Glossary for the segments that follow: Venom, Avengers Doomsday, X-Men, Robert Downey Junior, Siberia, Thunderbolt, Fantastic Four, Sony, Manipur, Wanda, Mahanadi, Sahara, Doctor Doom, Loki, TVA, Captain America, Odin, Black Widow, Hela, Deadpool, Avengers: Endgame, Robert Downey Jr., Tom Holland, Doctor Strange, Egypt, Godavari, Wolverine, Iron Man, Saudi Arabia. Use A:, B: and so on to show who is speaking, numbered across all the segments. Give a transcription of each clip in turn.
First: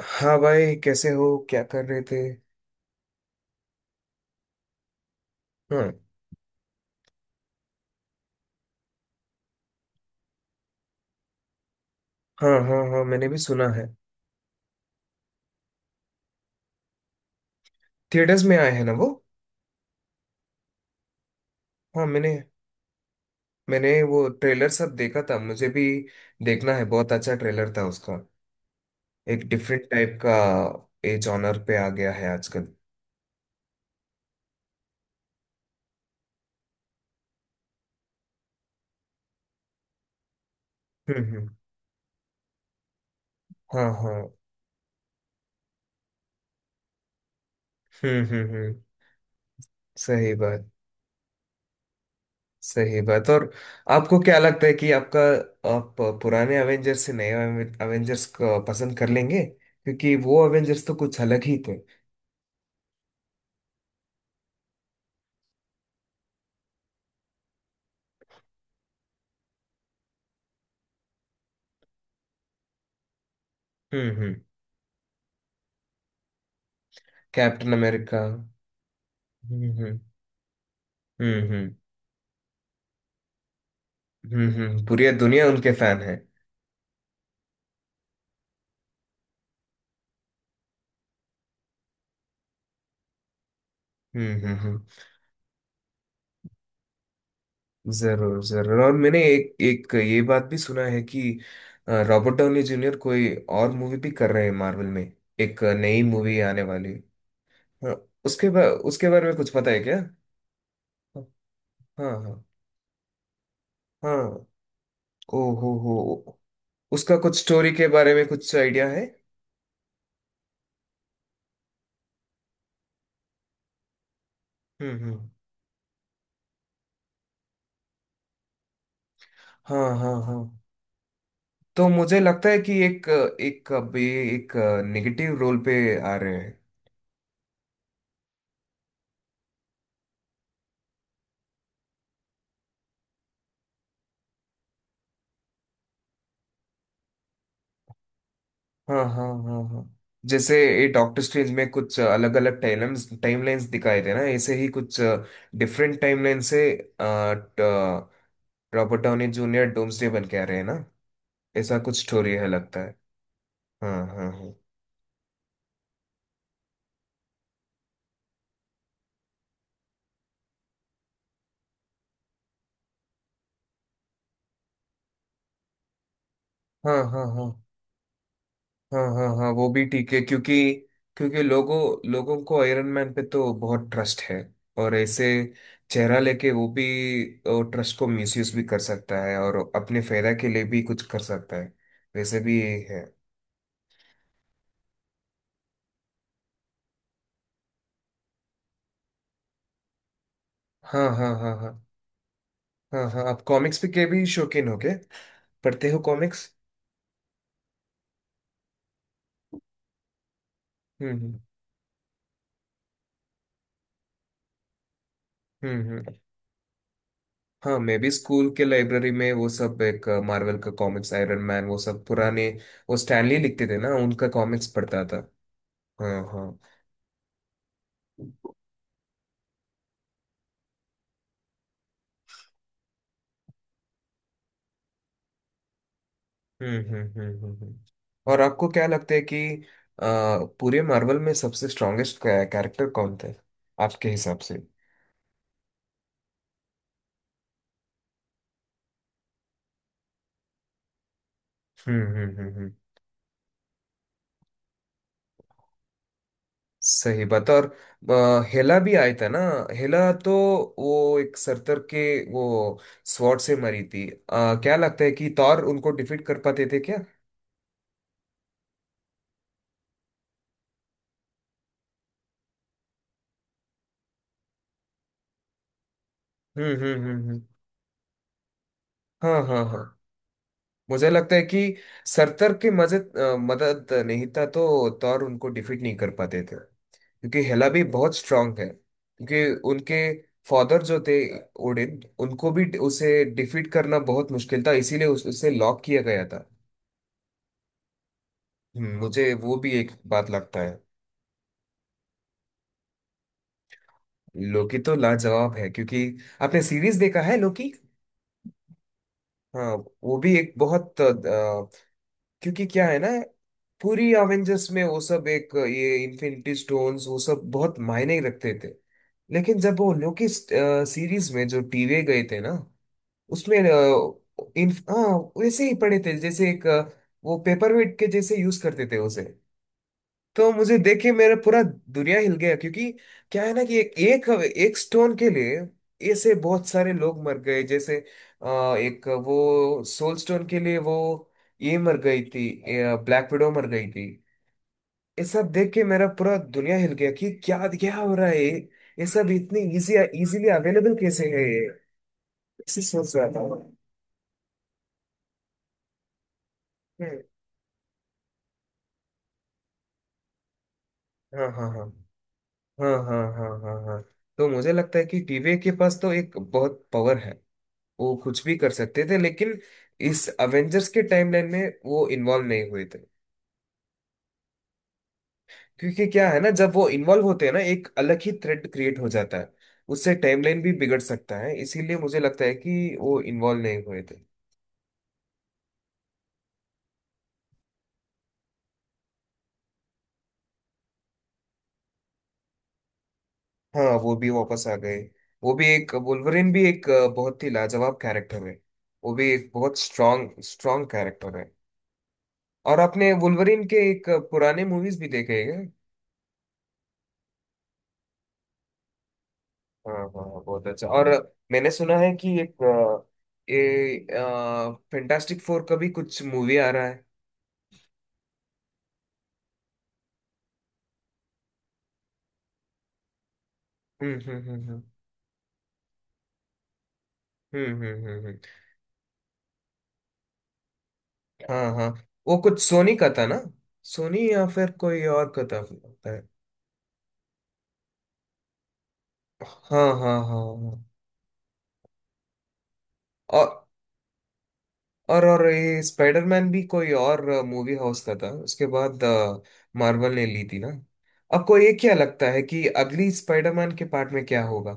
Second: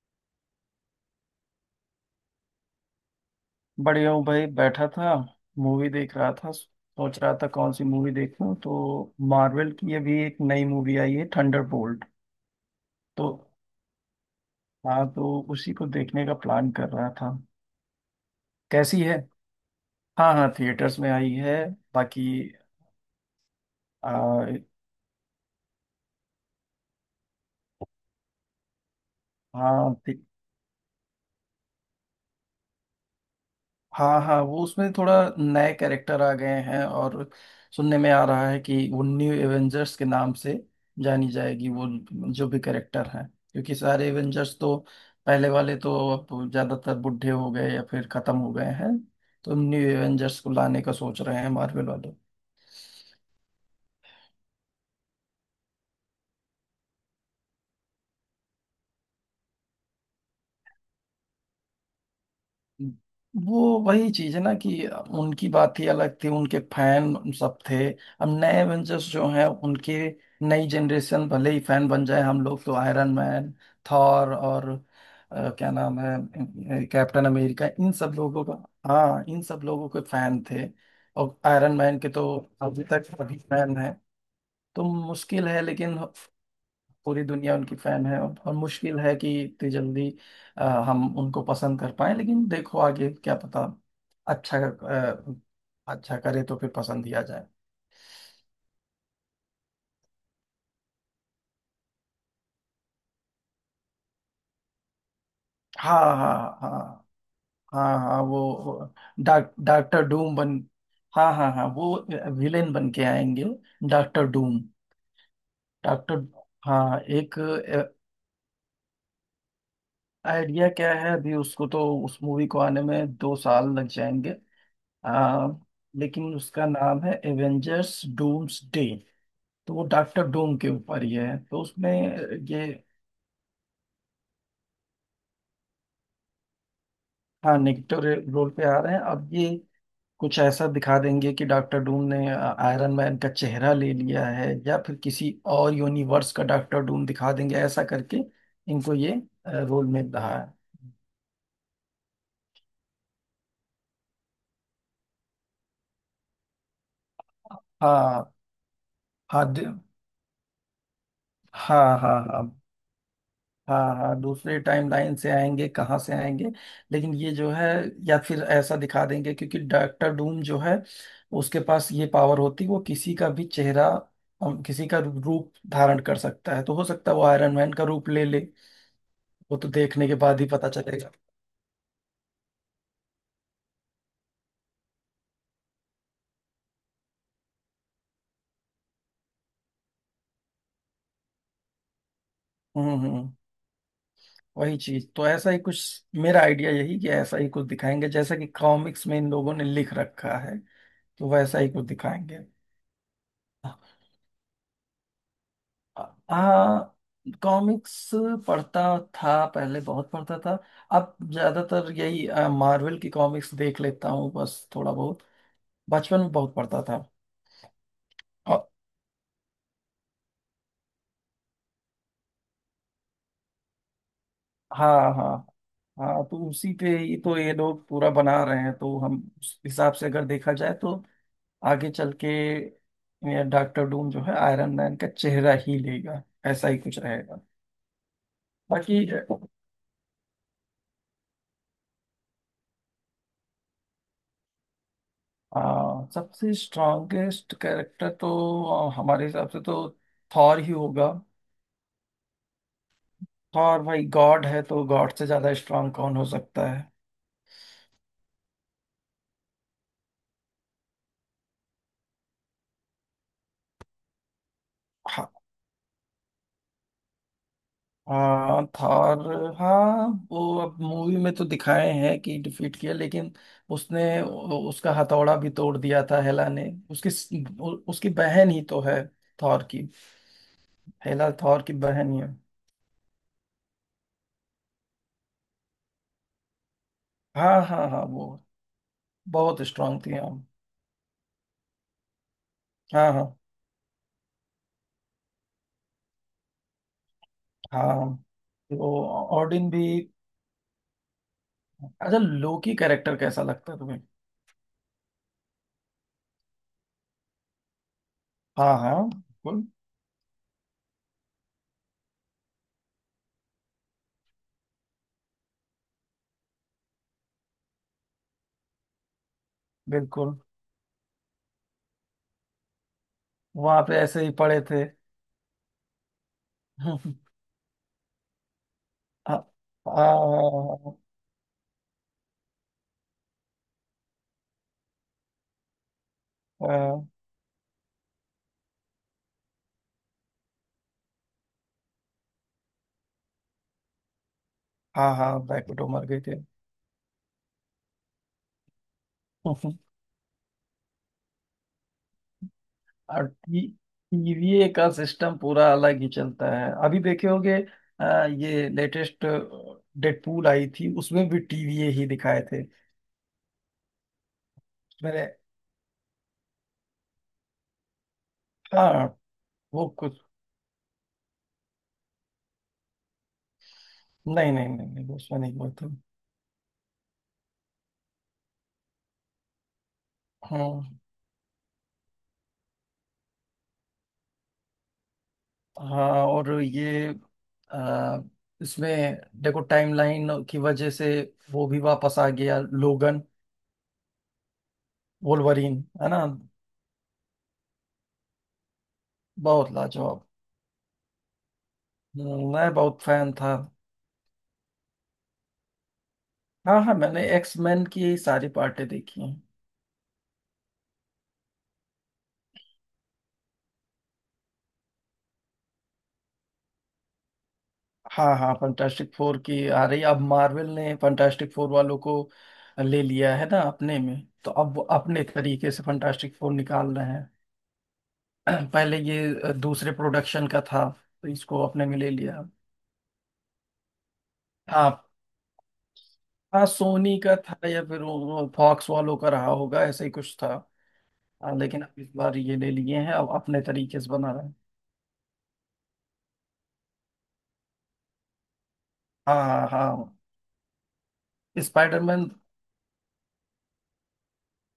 A: हाँ भाई, कैसे हो? क्या कर रहे थे?
B: बढ़िया हूँ भाई, बैठा था। मूवी
A: हाँ,
B: देख रहा था, सोच रहा था कौन सी मूवी देखूं तो मार्वल की अभी एक नई मूवी आई है थंडरबोल्ट।
A: हाँ, हाँ, हाँ,
B: तो
A: मैंने भी सुना है।
B: हाँ, तो उसी को देखने का प्लान कर रहा था।
A: थिएटर्स में आए हैं ना
B: कैसी
A: वो?
B: है? हाँ हाँ, थिएटर्स में आई है।
A: हाँ,
B: बाकी
A: मैंने मैंने वो
B: आ,
A: ट्रेलर सब देखा था। मुझे भी देखना है। बहुत अच्छा ट्रेलर था उसका। एक डिफरेंट
B: हाँ
A: टाइप का ए जॉनर पे आ गया है आजकल।
B: हाँ हाँ, वो उसमें थोड़ा नए कैरेक्टर आ गए हैं और सुनने में आ रहा है कि वो न्यू एवेंजर्स के नाम से
A: हम्म,
B: जानी
A: हम्म।
B: जाएगी, वो जो भी कैरेक्टर हैं। क्योंकि
A: हाँ,
B: सारे
A: हाँ।
B: एवेंजर्स तो पहले वाले तो अब ज्यादातर बूढ़े हो गए या फिर
A: हम्म,
B: खत्म
A: हम्म,
B: हो गए
A: हम्म।
B: हैं, तो न्यू
A: सही
B: एवेंजर्स को
A: बात,
B: लाने का सोच रहे हैं मार्वल वाले।
A: सही बात। और आपको क्या लगता है कि आपका आप पुराने अवेंजर्स से नए अवेंजर्स को पसंद कर लेंगे, क्योंकि वो अवेंजर्स तो कुछ अलग ही थे?
B: वो वही चीज है ना, कि उनकी बात ही अलग थी, उनके फैन सब थे। अब नए एवेंजर्स जो हैं उनके नई जनरेशन भले ही फैन बन जाए, हम लोग तो आयरन मैन,
A: हम्म,
B: थॉर
A: हम्म।
B: और क्या नाम है कैप्टन अमेरिका,
A: कैप्टन
B: इन सब
A: अमेरिका।
B: लोगों का। हाँ, इन सब
A: हम्म,
B: लोगों
A: हम्म,
B: के फैन थे। और
A: हम्म, हम्म।
B: आयरन मैन के तो अभी तक, अभी फैन है। तो
A: पूरी दुनिया
B: मुश्किल है,
A: उनके
B: लेकिन
A: फैन है।
B: पूरी दुनिया उनकी फैन है। और मुश्किल है कि इतनी जल्दी हम उनको पसंद कर पाए, लेकिन देखो आगे क्या पता।
A: हम्म, हम्म,
B: अच्छा,
A: हम्म।
B: अच्छा करे तो फिर पसंद ही आ जाए।
A: जरूर, जरूर। और मैंने एक एक ये बात भी सुना है कि रॉबर्ट डाउनी जूनियर कोई और मूवी भी कर रहे हैं मार्वल में। एक
B: हाँ
A: नई
B: हाँ
A: मूवी आने वाली।
B: हाँ
A: हाँ,
B: हाँ हाँ। वो वो
A: उसके बारे में कुछ पता है क्या?
B: डॉक्टर डूम बन। हाँ हाँ हाँ, वो
A: हाँ, हाँ,
B: विलेन बन के आएंगे। डॉक्टर
A: हाँ।
B: डूम।
A: ओ हो हो।
B: डॉक्टर। हाँ,
A: उसका
B: एक।
A: कुछ स्टोरी के बारे में कुछ आइडिया है?
B: आइडिया क्या है, अभी उसको तो उस मूवी को आने में 2 साल लग जाएंगे।
A: हम्म, हम्म।
B: आ, लेकिन उसका नाम है एवेंजर्स डूम्स डे, तो वो
A: हाँ, हाँ,
B: डॉक्टर
A: हाँ,
B: डूम के ऊपर ही है तो
A: तो
B: उसमें
A: मुझे लगता है
B: ये।
A: कि एक एक अभी एक नेगेटिव रोल पे आ रहे हैं।
B: हाँ नेगेटिव रोल पे आ रहे हैं, अब ये कुछ ऐसा दिखा देंगे कि डॉक्टर डूम ने आयरन मैन का चेहरा ले लिया है या फिर किसी और यूनिवर्स का डॉक्टर डूम दिखा देंगे। ऐसा करके इनको
A: हाँ,
B: ये
A: हाँ, हाँ, हाँ।
B: रोल मिल रहा है।
A: जैसे ये डॉक्टर स्ट्रेंज में कुछ अलग अलग टाइमलाइंस टाइमलाइंस दिखाए थे ना, ऐसे ही कुछ डिफरेंट टाइमलाइन से
B: हाँ
A: रॉबर्ट डाउनी
B: हाँ
A: जूनियर डोम्सडे बन के आ रहे हैं ना। ऐसा
B: हाँ
A: कुछ
B: हाँ
A: स्टोरी
B: हाँ।
A: है, लगता है।
B: हाँ
A: हाँ,
B: हाँ,
A: हाँ, हाँ,
B: दूसरे टाइम लाइन से आएंगे, कहाँ से आएंगे। लेकिन ये जो है, या फिर ऐसा दिखा देंगे, क्योंकि डॉक्टर डूम जो है उसके पास ये पावर होती, वो किसी का भी चेहरा किसी का रूप धारण कर सकता है, तो हो
A: हाँ,
B: सकता है वो
A: हाँ, हाँ,
B: आयरन मैन का रूप ले ले।
A: हाँ, हाँ, हाँ,
B: वो
A: वो
B: तो
A: भी
B: देखने
A: ठीक
B: के
A: है,
B: बाद ही
A: क्योंकि
B: पता चलेगा।
A: क्योंकि लोगों, लोगों को आयरन मैन पे तो बहुत ट्रस्ट है। और ऐसे चेहरा लेके वो भी ट्रस्ट को मिसयूज भी कर सकता है, और अपने फायदा के लिए भी कुछ कर सकता है। वैसे भी ये है।
B: हम्म, वही चीज तो, ऐसा ही कुछ मेरा आइडिया, यही कि ऐसा ही कुछ दिखाएंगे जैसा कि कॉमिक्स में इन लोगों ने लिख रखा है,
A: हाँ,
B: तो
A: हाँ, हाँ,
B: वैसा ही
A: हाँ,
B: कुछ दिखाएंगे।
A: हाँ, हाँ, आप कॉमिक्स भी के भी शौकीन हो क्या? पढ़ते हो कॉमिक्स?
B: हाँ, कॉमिक्स पढ़ता था, पहले बहुत पढ़ता था।
A: हम्म,
B: अब
A: हम्म,
B: ज्यादातर यही मार्वल की कॉमिक्स देख लेता हूँ बस थोड़ा बहुत।
A: हम्म,
B: बचपन में बहुत पढ़ता था।
A: हाँ, मैं भी स्कूल के
B: और
A: लाइब्रेरी में वो सब, एक मार्वल का कॉमिक्स, आयरन मैन, वो सब पुराने, वो स्टैनली लिखते थे ना, उनका कॉमिक्स पढ़ता
B: हाँ
A: था।
B: हाँ
A: हाँ,
B: हाँ, तो
A: हाँ।
B: उसी पे ही तो ये लोग पूरा बना
A: हम्म,
B: रहे हैं, तो हम उस हिसाब से अगर देखा जाए तो आगे चल के डॉक्टर डूम जो है आयरन मैन का चेहरा ही लेगा, ऐसा ही
A: हम्म,
B: कुछ
A: हम्म,
B: रहेगा।
A: और आपको क्या
B: बाकी
A: लगता है कि अ, पूरे मार्वल में सबसे स्ट्रॉन्गेस्ट कैरेक्टर कौन थे आपके हिसाब से?
B: आ, सबसे स्ट्रॉन्गेस्ट कैरेक्टर तो हमारे हिसाब से तो थॉर ही होगा।
A: हम्म, हम्म, हम्म,
B: थॉर भाई गॉड है, तो गॉड से ज्यादा स्ट्रांग कौन हो सकता है?
A: सही बात है। और हेला भी आया था ना? हेला तो वो एक सरतर के वो स्वॉर्ड से मरी थी। क्या लगता है
B: हाँ
A: कि थॉर उनको डिफीट कर पाते थे क्या?
B: हाँ, थॉर, हाँ वो अब मूवी में तो दिखाए हैं कि डिफीट किया, लेकिन उसने उसका हथौड़ा भी तोड़ दिया था हेला ने।
A: हम्म, हम्म,
B: उसकी
A: हम्म,
B: उसकी बहन ही तो है
A: हाँ,
B: थॉर
A: हाँ, हाँ,
B: की।
A: मुझे
B: हेला
A: लगता है कि
B: थॉर की बहन ही है।
A: सरतर के मदद नहीं था तो तौर उनको डिफीट नहीं कर पाते थे, क्योंकि
B: हाँ
A: हेला भी
B: हाँ हाँ,
A: बहुत
B: वो
A: स्ट्रांग है। क्योंकि
B: बहुत
A: उनके
B: स्ट्रांग थी हाँ।
A: फादर जो थे, ओडिन, उनको भी
B: हाँ
A: उसे
B: हाँ
A: डिफीट करना बहुत मुश्किल था, इसीलिए उसे लॉक किया गया था।
B: हाँ, तो
A: मुझे वो
B: ऑडिन
A: भी
B: भी।
A: एक बात लगता है।
B: अच्छा, लोकी कैरेक्टर कैसा लगता है तुम्हें?
A: लोकी तो लाजवाब है, क्योंकि आपने सीरीज देखा है, लोकी?
B: हाँ हाँ बिल्कुल।
A: हाँ, वो भी एक बहुत, क्योंकि क्या है ना, पूरी अवेंजर्स में वो सब, एक ये इन्फिनिटी स्टोन्स वो सब बहुत मायने रखते थे। लेकिन जब वो लोकी
B: बिल्कुल,
A: सीरीज में जो टीवे गए थे ना, उसमें
B: वहां पे ऐसे ही पड़े
A: इन
B: थे।
A: हाँ, वैसे ही पड़े थे जैसे एक वो पेपर वेट के जैसे यूज करते थे उसे।
B: आ, आ,
A: तो मुझे देख के मेरा पूरा दुनिया हिल गया, क्योंकि क्या है ना कि एक एक, एक स्टोन के लिए ऐसे बहुत
B: आ,
A: सारे लोग मर गए। जैसे एक वो सोल स्टोन के लिए वो ये मर गई थी, ब्लैक विडो मर गई थी।
B: हाँ
A: ये
B: हाँ,
A: सब देख
B: बैकवर्ड
A: के
B: मर
A: मेरा
B: गए
A: पूरा
B: थे।
A: दुनिया हिल गया कि क्या क्या हो रहा है ये सब इतनी इजीली अवेलेबल कैसे है ये? ऐसे सोच रहा
B: और
A: था।
B: टीवीए का सिस्टम पूरा अलग ही चलता है, अभी
A: हम्म,
B: देखे होगे। ये लेटेस्ट डेडपूल आई थी उसमें भी
A: हाँ, हाँ, हाँ,
B: टीवीए ही दिखाए थे।
A: हाँ, हाँ, हाँ, हाँ, हाँ, तो मुझे लगता है कि
B: मैंने,
A: टीवी के पास तो एक बहुत पावर है। वो कुछ भी कर सकते
B: हाँ
A: थे, लेकिन
B: वो कुछ,
A: इस अवेंजर्स के टाइमलाइन में वो इन्वॉल्व नहीं हुए थे।
B: नहीं नहीं नहीं, नहीं उसमें नहीं हुआ था।
A: क्योंकि क्या है ना, जब वो इन्वॉल्व होते हैं ना, एक अलग ही थ्रेड क्रिएट हो जाता है, उससे टाइमलाइन भी
B: हाँ।
A: बिगड़ सकता है। इसीलिए मुझे लगता है कि वो इन्वॉल्व नहीं हुए थे।
B: हाँ, और ये आ, इसमें देखो टाइमलाइन की वजह से वो भी वापस आ गया लोगन,
A: हाँ, वो भी वापस आ गए। वो भी
B: वोल्वरीन।
A: एक,
B: है ना,
A: वुल्वरिन भी एक बहुत ही लाजवाब कैरेक्टर है। वो भी एक
B: बहुत
A: बहुत
B: लाजवाब।
A: स्ट्रांग स्ट्रांग कैरेक्टर है।
B: मैं
A: और
B: बहुत
A: आपने
B: फैन था।
A: वुल्वरिन के एक पुराने मूवीज भी देखे हैं क्या?
B: हाँ हाँ, मैंने एक्स मैन की सारी पार्टें देखी हैं।
A: हाँ, हाँ, हाँ, बहुत अच्छा। और मैंने सुना है कि एक ये फैंटास्टिक फोर का भी कुछ मूवी आ रहा है।
B: हाँ हाँ, फंटास्टिक फोर की आ रही, अब मार्वल ने फंटास्टिक फोर वालों को ले लिया है ना अपने
A: हम्म,
B: में,
A: हम्म,
B: तो
A: हम्म,
B: अब
A: हम्म,
B: वो अपने तरीके से फंटास्टिक फोर निकाल रहे हैं।
A: हम्म, हम्म, हम्म।
B: पहले ये दूसरे प्रोडक्शन का था, तो
A: हाँ,
B: इसको अपने
A: हाँ,
B: में ले
A: वो
B: लिया।
A: कुछ सोनी का था ना? सोनी या फिर
B: हाँ
A: कोई और का था, लगता है।
B: हाँ, सोनी का था या फिर फॉक्स वालों का रहा होगा,
A: हाँ,
B: ऐसा ही
A: हाँ, हाँ,
B: कुछ था।
A: हाँ।
B: हाँ, लेकिन अब इस बार ये ले लिए हैं, अब
A: और
B: अपने तरीके से बना रहे हैं।
A: और ये स्पाइडरमैन भी कोई और मूवी हाउस का था, उसके बाद
B: हाँ हाँ।
A: मार्वल ने ली थी ना। आपको ये क्या
B: स्पाइडरमैन,
A: लगता है कि अगली स्पाइडरमैन के पार्ट में क्या होगा?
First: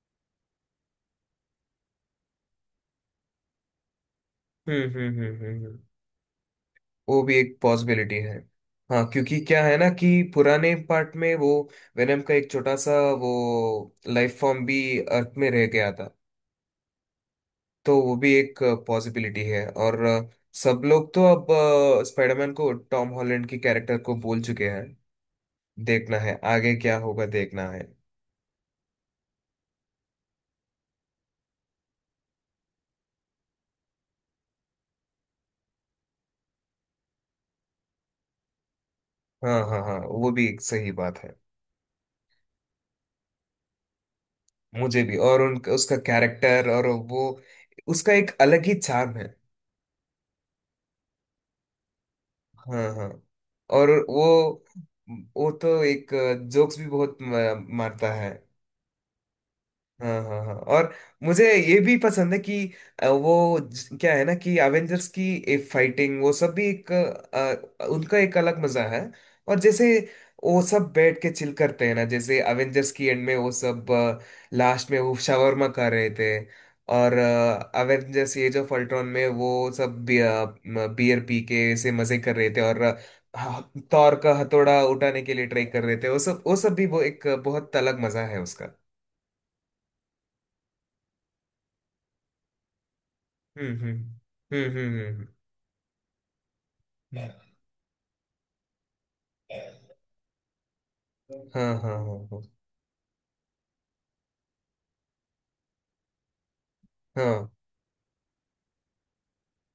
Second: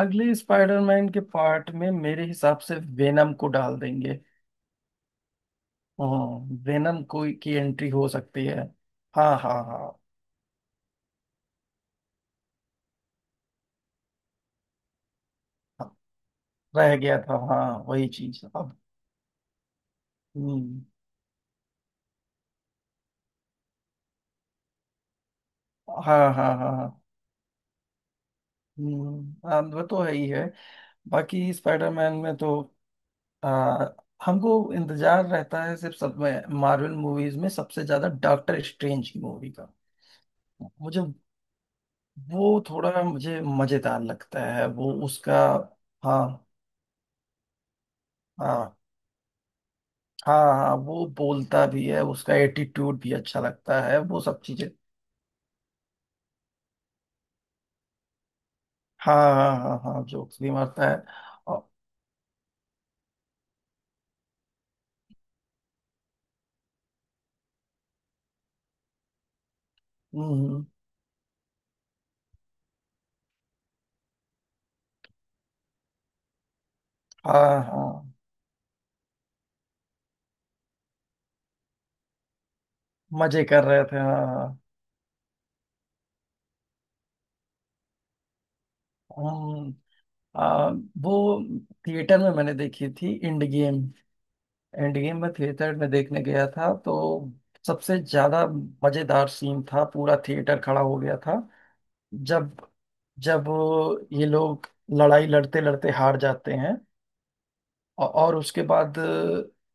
B: अगले स्पाइडरमैन के पार्ट में मेरे हिसाब से वेनम को डाल देंगे।
A: हम्म, हम्म, हम्म, हम्म,
B: हम्म, वेनम
A: वो
B: को
A: भी
B: की
A: एक
B: एंट्री हो
A: पॉसिबिलिटी है।
B: सकती है।
A: हाँ,
B: हाँ
A: क्योंकि
B: हाँ
A: क्या है ना
B: हाँ
A: कि पुराने पार्ट में वो वेनम का एक छोटा सा वो लाइफ फॉर्म भी अर्थ में रह गया
B: हाँ,
A: था।
B: रह गया था हाँ
A: तो
B: वही
A: वो भी
B: चीज
A: एक
B: अब।
A: पॉसिबिलिटी है। और
B: हम्म।
A: सब लोग तो अब स्पाइडरमैन को टॉम हॉलैंड की कैरेक्टर को बोल चुके हैं। देखना
B: हाँ
A: है
B: हाँ हाँ
A: आगे क्या
B: हाँ,
A: होगा, देखना है।
B: हाँ, वो तो है ही है। बाकी स्पाइडरमैन में तो आ, हमको इंतजार रहता है सिर्फ, सब मार्वल मूवीज में सबसे ज्यादा डॉक्टर स्ट्रेंज की मूवी
A: हाँ,
B: का।
A: हाँ, हाँ, वो भी एक सही
B: मुझे
A: बात है।
B: वो थोड़ा, मुझे मजेदार लगता है वो
A: मुझे भी।
B: उसका।
A: और उनका उसका
B: हाँ
A: कैरेक्टर और वो, उसका एक अलग ही
B: हाँ
A: चार्म है।
B: हाँ हाँ, वो बोलता भी है, उसका
A: हाँ,
B: एटीट्यूड
A: हाँ।
B: भी अच्छा लगता
A: और
B: है, वो
A: वो
B: सब चीजें।
A: वो तो एक जोक्स भी बहुत मारता है।
B: हाँ हाँ हाँ हाँ,
A: हाँ,
B: जोक्स
A: हाँ,
B: भी
A: हाँ,
B: मारता
A: और
B: है।
A: मुझे
B: और-
A: ये भी पसंद है कि क्या है ना कि एवेंजर्स की एक फाइटिंग वो सब भी एक उनका एक अलग मजा है। और जैसे
B: हम्म,
A: वो
B: हम्म,
A: सब बैठ के चिल करते हैं ना, जैसे एवेंजर्स की एंड में वो सब, लास्ट में वो शावरमा खा रहे थे। और
B: हाँ हाँ,
A: एवेंजर्स एज ऑफ अल्ट्रॉन में वो सब बियर पी के ऐसे मजे कर रहे थे, और
B: मजे कर रहे थे
A: थॉर
B: हाँ
A: का
B: हाँ।
A: हथौड़ा उठाने के लिए ट्राई कर रहे थे, वो सब भी वो एक बहुत अलग मजा है उसका।
B: हम्म। आ, वो थिएटर में मैंने देखी थी इंड गेम।
A: हम्म, हम्म, हम्म,
B: एंड
A: हम्म,
B: गेम मैं थिएटर में देखने गया था तो
A: हम्म।
B: सबसे ज्यादा मजेदार सीन था, पूरा थिएटर खड़ा हो गया था।
A: हाँ, हाँ, हाँ,
B: जब जब ये लोग लड़ाई लड़ते लड़ते हार जाते हैं,
A: हाँ,
B: और उसके बाद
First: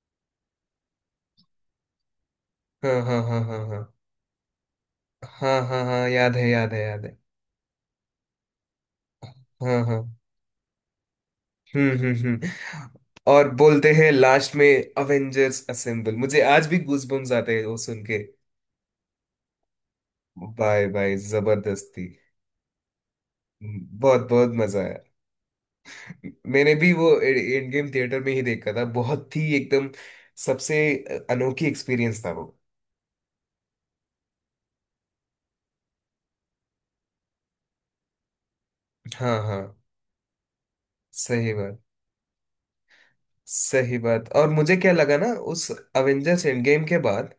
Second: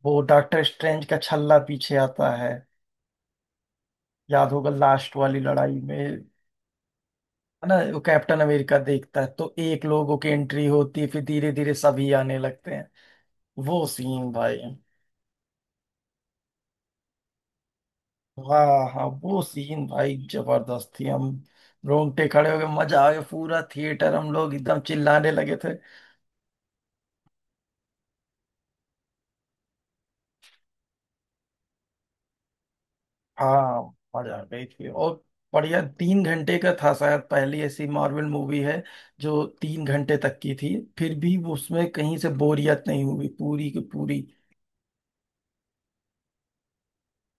B: वो डॉक्टर स्ट्रेंज का छल्ला पीछे आता है।
A: हाँ, हाँ, हाँ, हाँ, हाँ, हाँ,
B: याद होगा लास्ट वाली
A: हाँ, हाँ,
B: लड़ाई
A: हाँ, हाँ,
B: में,
A: याद है, याद है, याद है।
B: है ना, वो कैप्टन अमेरिका देखता है तो
A: हाँ,
B: एक
A: हाँ।
B: लोगों की एंट्री होती है, फिर धीरे धीरे
A: हम्म,
B: सभी
A: हम्म,
B: आने
A: हम्म,
B: लगते हैं।
A: और
B: वो
A: बोलते हैं
B: सीन
A: लास्ट
B: भाई,
A: में अवेंजर्स असेंबल, मुझे आज भी गूजबम्स आते हैं वो सुन के।
B: वाह हाँ, वो सीन भाई
A: बाय
B: जबरदस्त थी।
A: बाय
B: हम
A: जबरदस्ती।
B: रोंगटे खड़े हो गए, मजा आ गया, पूरा थिएटर
A: बहुत
B: हम
A: बहुत
B: लोग
A: मजा
B: एकदम
A: आया।
B: चिल्लाने लगे थे।
A: मैंने भी वो एंड गेम थिएटर में ही देखा था, बहुत ही एकदम सबसे अनोखी एक्सपीरियंस था वो।
B: हाँ, मजा आ गई थी और बढ़िया। 3 घंटे का था, शायद पहली ऐसी मार्वल मूवी है
A: हाँ,
B: जो
A: हाँ,
B: 3 घंटे तक की थी, फिर भी
A: सही
B: वो
A: बात,
B: उसमें कहीं से बोरियत नहीं हुई पूरी की
A: सही
B: पूरी।
A: बात। और मुझे क्या लगा ना, उस अवेंजर्स एंड गेम के बाद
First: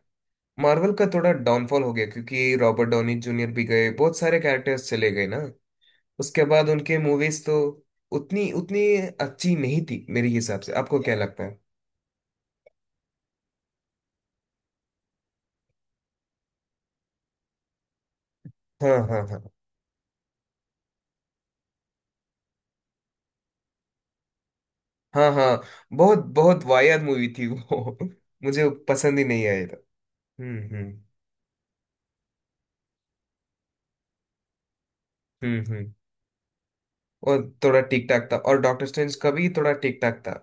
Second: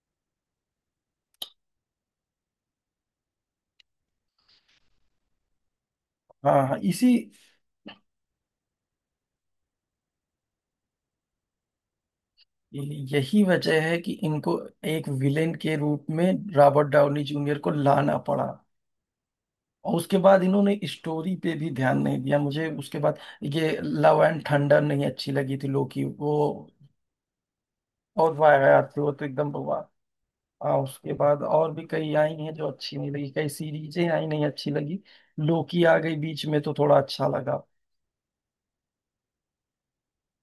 A: मार्वल का थोड़ा डाउनफॉल हो गया, क्योंकि रॉबर्ट डॉनी जूनियर भी गए, बहुत सारे कैरेक्टर्स चले गए ना। उसके
B: हाँ
A: बाद
B: हाँ
A: उनके
B: इसी
A: मूवीज तो उतनी उतनी अच्छी नहीं थी मेरे हिसाब से। आपको क्या लगता है?
B: यही वजह है कि इनको एक विलेन के रूप में रॉबर्ट डाउनी जूनियर को लाना पड़ा।
A: हाँ, हाँ, हाँ,
B: और उसके बाद इन्होंने स्टोरी पे भी ध्यान नहीं दिया। मुझे उसके बाद ये लव एंड थंडर नहीं
A: हाँ,
B: अच्छी लगी
A: हाँ,
B: थी, लोकी
A: बहुत
B: वो।
A: बहुत वाहियात मूवी थी वो
B: और
A: मुझे
B: वाहियात थी, वो
A: पसंद ही
B: तो
A: नहीं
B: एकदम
A: आया था।
B: बवा।
A: हम्म, हम्म,
B: उसके बाद और भी कई आई हैं जो अच्छी नहीं लगी, कई सीरीजें आई नहीं अच्छी लगी।
A: हम्म,
B: लोकी
A: हम्म,
B: आ गई बीच में तो थोड़ा अच्छा
A: और
B: लगा।
A: थोड़ा ठीक ठाक था, और डॉक्टर स्ट्रेंज का भी थोड़ा ठीक ठाक था।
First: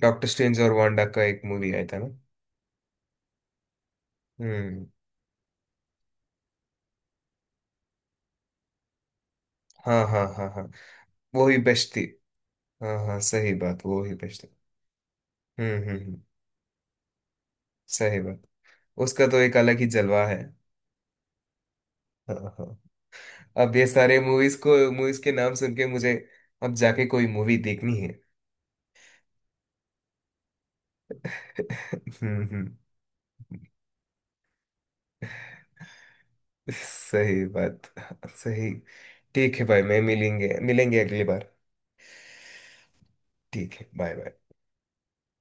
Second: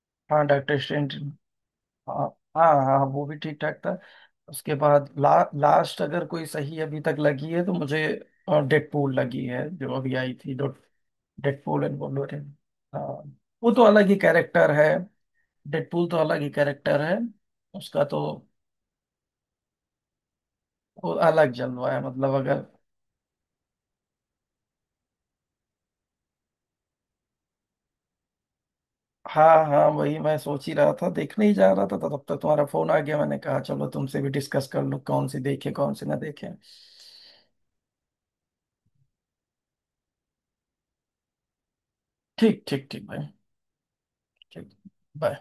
A: डॉक्टर
B: हाँ
A: स्ट्रेंज और
B: डॉक्टर
A: वांडा
B: स्ट्रेंज,
A: का एक मूवी आया था ना?
B: हाँ हाँ हाँ वो भी ठीक ठाक था। उसके
A: हम्म,
B: बाद लास्ट अगर कोई सही अभी तक लगी है तो मुझे डेडपूल लगी है जो
A: हाँ,
B: अभी
A: हाँ,
B: आई
A: हाँ,
B: थी,
A: हाँ, वो ही
B: डेडपूल
A: बेस्ट
B: एंड
A: थी।
B: वोल्वरिन।
A: हाँ,
B: हाँ,
A: हाँ, सही
B: वो तो
A: बात, वो
B: अलग
A: ही
B: ही
A: बेस्ट थी।
B: कैरेक्टर है,
A: हम्म, हम्म,
B: डेडपूल तो अलग ही कैरेक्टर है उसका
A: सही
B: तो।
A: बात। उसका तो एक अलग ही जलवा है।
B: वो अलग जलवा है, मतलब
A: हाँ,
B: अगर।
A: हाँ, अब ये सारे मूवीज के नाम सुन के मुझे अब जाके कोई मूवी देखनी है।
B: हाँ हाँ, वही मैं सोच ही रहा था, देखने ही जा रहा था तो तब तक
A: हम्म,
B: तुम्हारा
A: हम्म,
B: फोन आ गया। मैंने कहा चलो तुमसे भी डिस्कस कर लूँ, कौन सी देखे कौन सी ना देखे।
A: सही बात, सही। ठीक है भाई, मैं मिलेंगे मिलेंगे अगली बार।
B: ठीक ठीक ठीक भाई।
A: ठीक है, बाय बाय।
B: ठीक। बाय।